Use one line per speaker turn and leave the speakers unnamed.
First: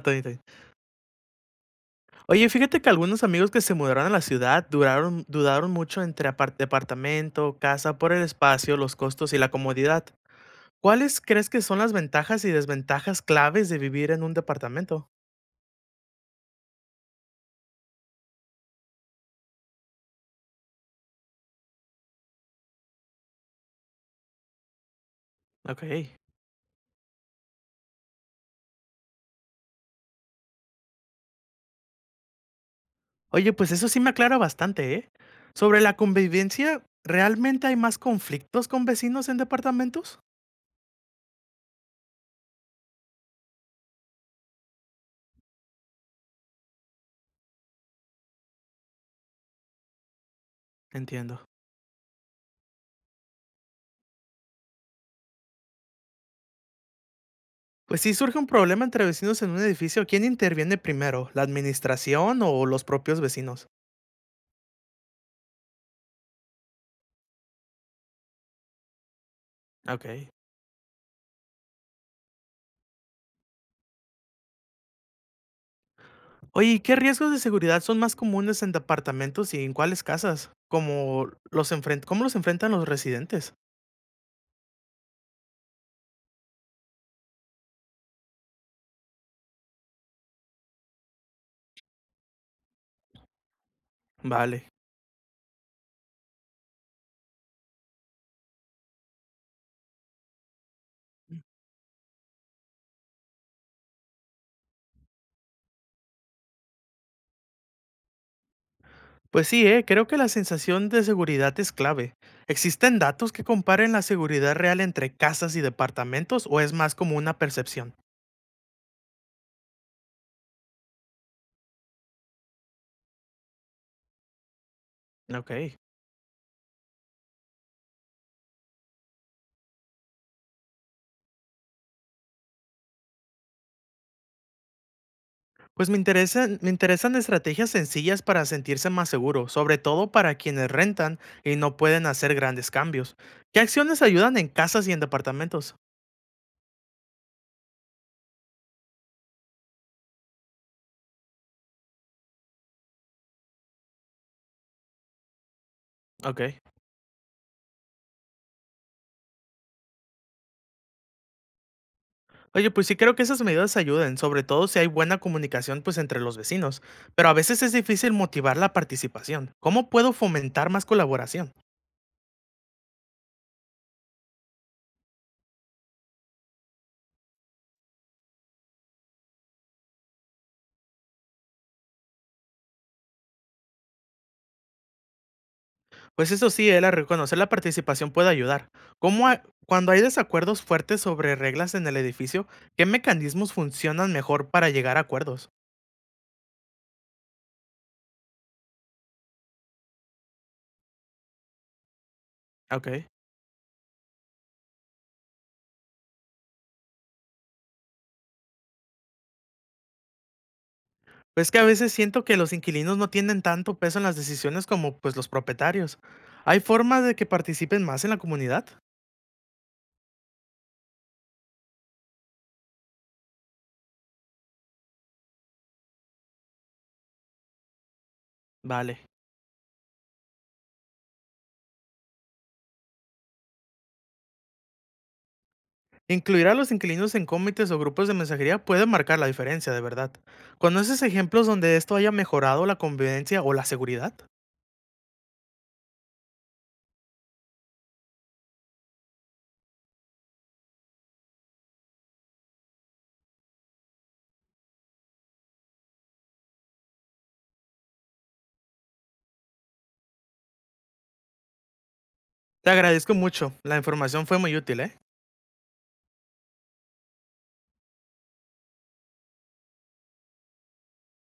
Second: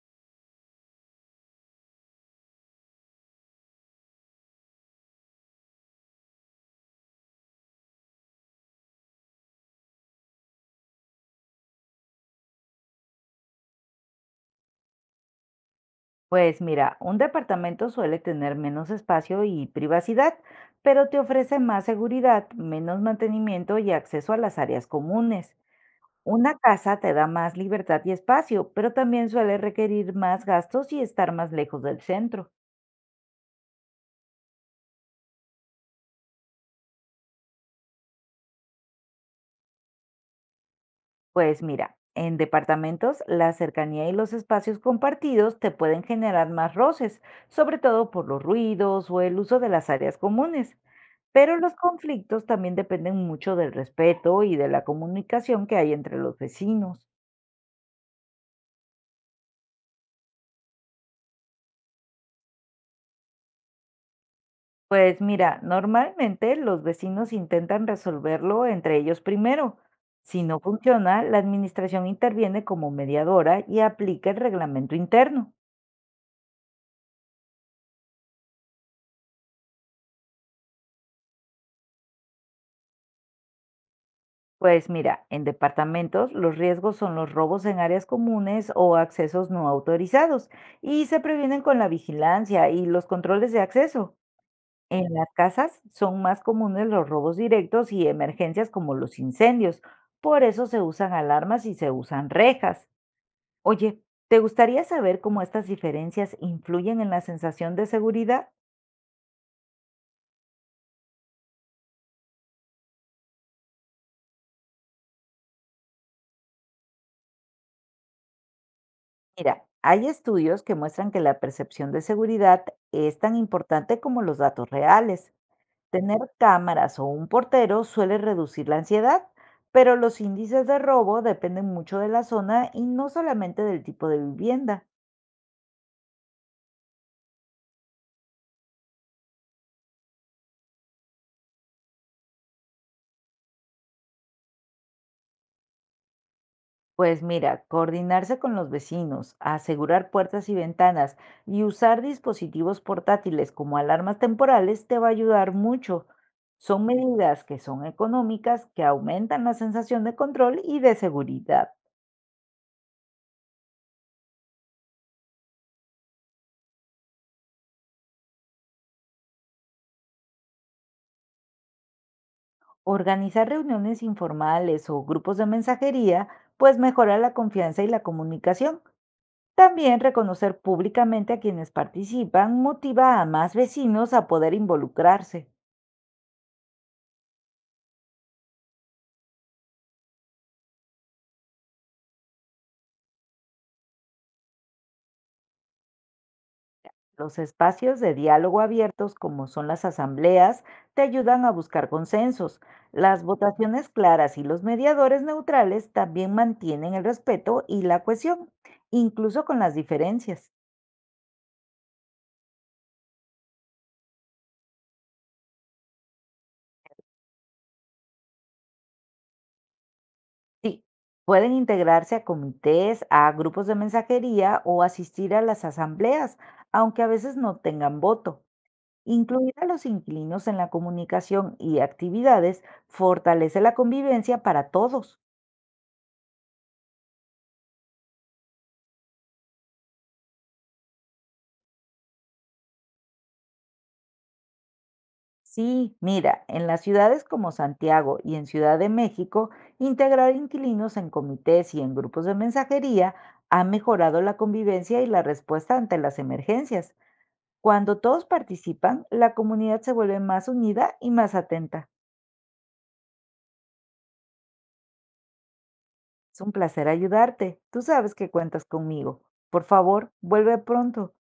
Está bien, está bien. Oye, fíjate que algunos amigos que se mudaron a la ciudad dudaron mucho entre departamento, casa, por el espacio, los costos y la comodidad. ¿Cuáles crees que son las ventajas y desventajas claves de vivir en un departamento?
Pues mira, un departamento suele tener menos espacio y privacidad, pero te ofrece más seguridad, menos mantenimiento y acceso a las áreas comunes.
Ok.
Una casa te da más libertad y espacio, pero también suele requerir más gastos y estar más lejos del centro.
Oye, pues eso sí me aclara bastante, ¿eh? Sobre la convivencia, ¿realmente hay más conflictos con vecinos en departamentos?
Pues mira, en departamentos la cercanía y los espacios compartidos te pueden generar más roces, sobre todo por los ruidos o el uso de las áreas comunes.
Entiendo.
Pero los conflictos también dependen mucho del respeto y de la comunicación que hay entre los vecinos.
Pues si surge un problema entre vecinos en un edificio, ¿quién interviene primero? ¿La administración o los propios vecinos?
Pues mira, normalmente los vecinos intentan resolverlo entre ellos primero.
Ok.
Si no funciona, la administración interviene como mediadora y aplica el reglamento interno.
Oye, ¿y qué riesgos de seguridad son más comunes en departamentos y en cuáles casas? Cómo los enfrentan los residentes?
Pues mira, en departamentos los riesgos son los robos en áreas comunes o accesos no autorizados y se previenen con la vigilancia y los controles de acceso.
Vale.
En las casas son más comunes los robos directos y emergencias como los incendios. Por eso se usan alarmas y se usan rejas. Oye, ¿te gustaría saber cómo estas diferencias influyen en la sensación de seguridad?
Pues sí, creo que la sensación de seguridad es clave. ¿Existen datos que comparen la seguridad real entre casas y departamentos o es más como una percepción?
Mira, hay estudios que muestran que la percepción de seguridad es tan importante como los datos reales.
Ok.
Tener cámaras o un portero suele reducir la ansiedad, pero los índices de robo dependen mucho de la zona y no solamente del tipo de vivienda.
Pues me interesan estrategias sencillas para sentirse más seguro, sobre todo para quienes rentan y no pueden hacer grandes cambios. ¿Qué acciones ayudan en casas y en departamentos?
Pues mira, coordinarse con los vecinos, asegurar puertas y ventanas y usar dispositivos portátiles como alarmas temporales te va a ayudar mucho.
Ok.
Son medidas que son económicas, que aumentan la sensación de control y de seguridad.
Oye, pues sí creo que esas medidas ayuden, sobre todo si hay buena comunicación pues entre los vecinos, pero a veces es difícil motivar la participación. ¿Cómo puedo fomentar más colaboración?
Organizar reuniones informales o grupos de mensajería, pues mejora la confianza y la comunicación. También reconocer públicamente a quienes participan motiva a más vecinos a poder involucrarse.
Pues eso sí, el reconocer la participación puede ayudar. Cuando hay desacuerdos fuertes sobre reglas en el edificio, qué mecanismos funcionan mejor para llegar a acuerdos?
Los espacios de diálogo abiertos, como son las asambleas, te ayudan a buscar consensos.
Ok.
Las votaciones claras y los mediadores neutrales también mantienen el respeto y la cohesión, incluso con las diferencias.
Pues que a veces siento que los inquilinos no tienen tanto peso en las decisiones como pues los propietarios. ¿Hay formas de que participen más en la comunidad?
Sí, pueden integrarse a comités, a grupos de mensajería o asistir a las asambleas, aunque a veces no tengan voto.
Vale.
Incluir a los inquilinos en la comunicación y actividades fortalece la convivencia para todos.
Incluir a los inquilinos en comités o grupos de mensajería puede marcar la diferencia, de verdad. ¿Conoces ejemplos donde esto haya mejorado la convivencia o la seguridad?
Sí, mira, en las ciudades como Santiago y en Ciudad de México, integrar inquilinos en comités y en grupos de mensajería ha mejorado la convivencia y la respuesta ante las emergencias. Cuando todos participan, la comunidad se vuelve más unida y más atenta.
Te agradezco mucho, la información fue muy útil, ¿eh?
Es un placer ayudarte. Tú sabes que cuentas conmigo. Por favor, vuelve pronto.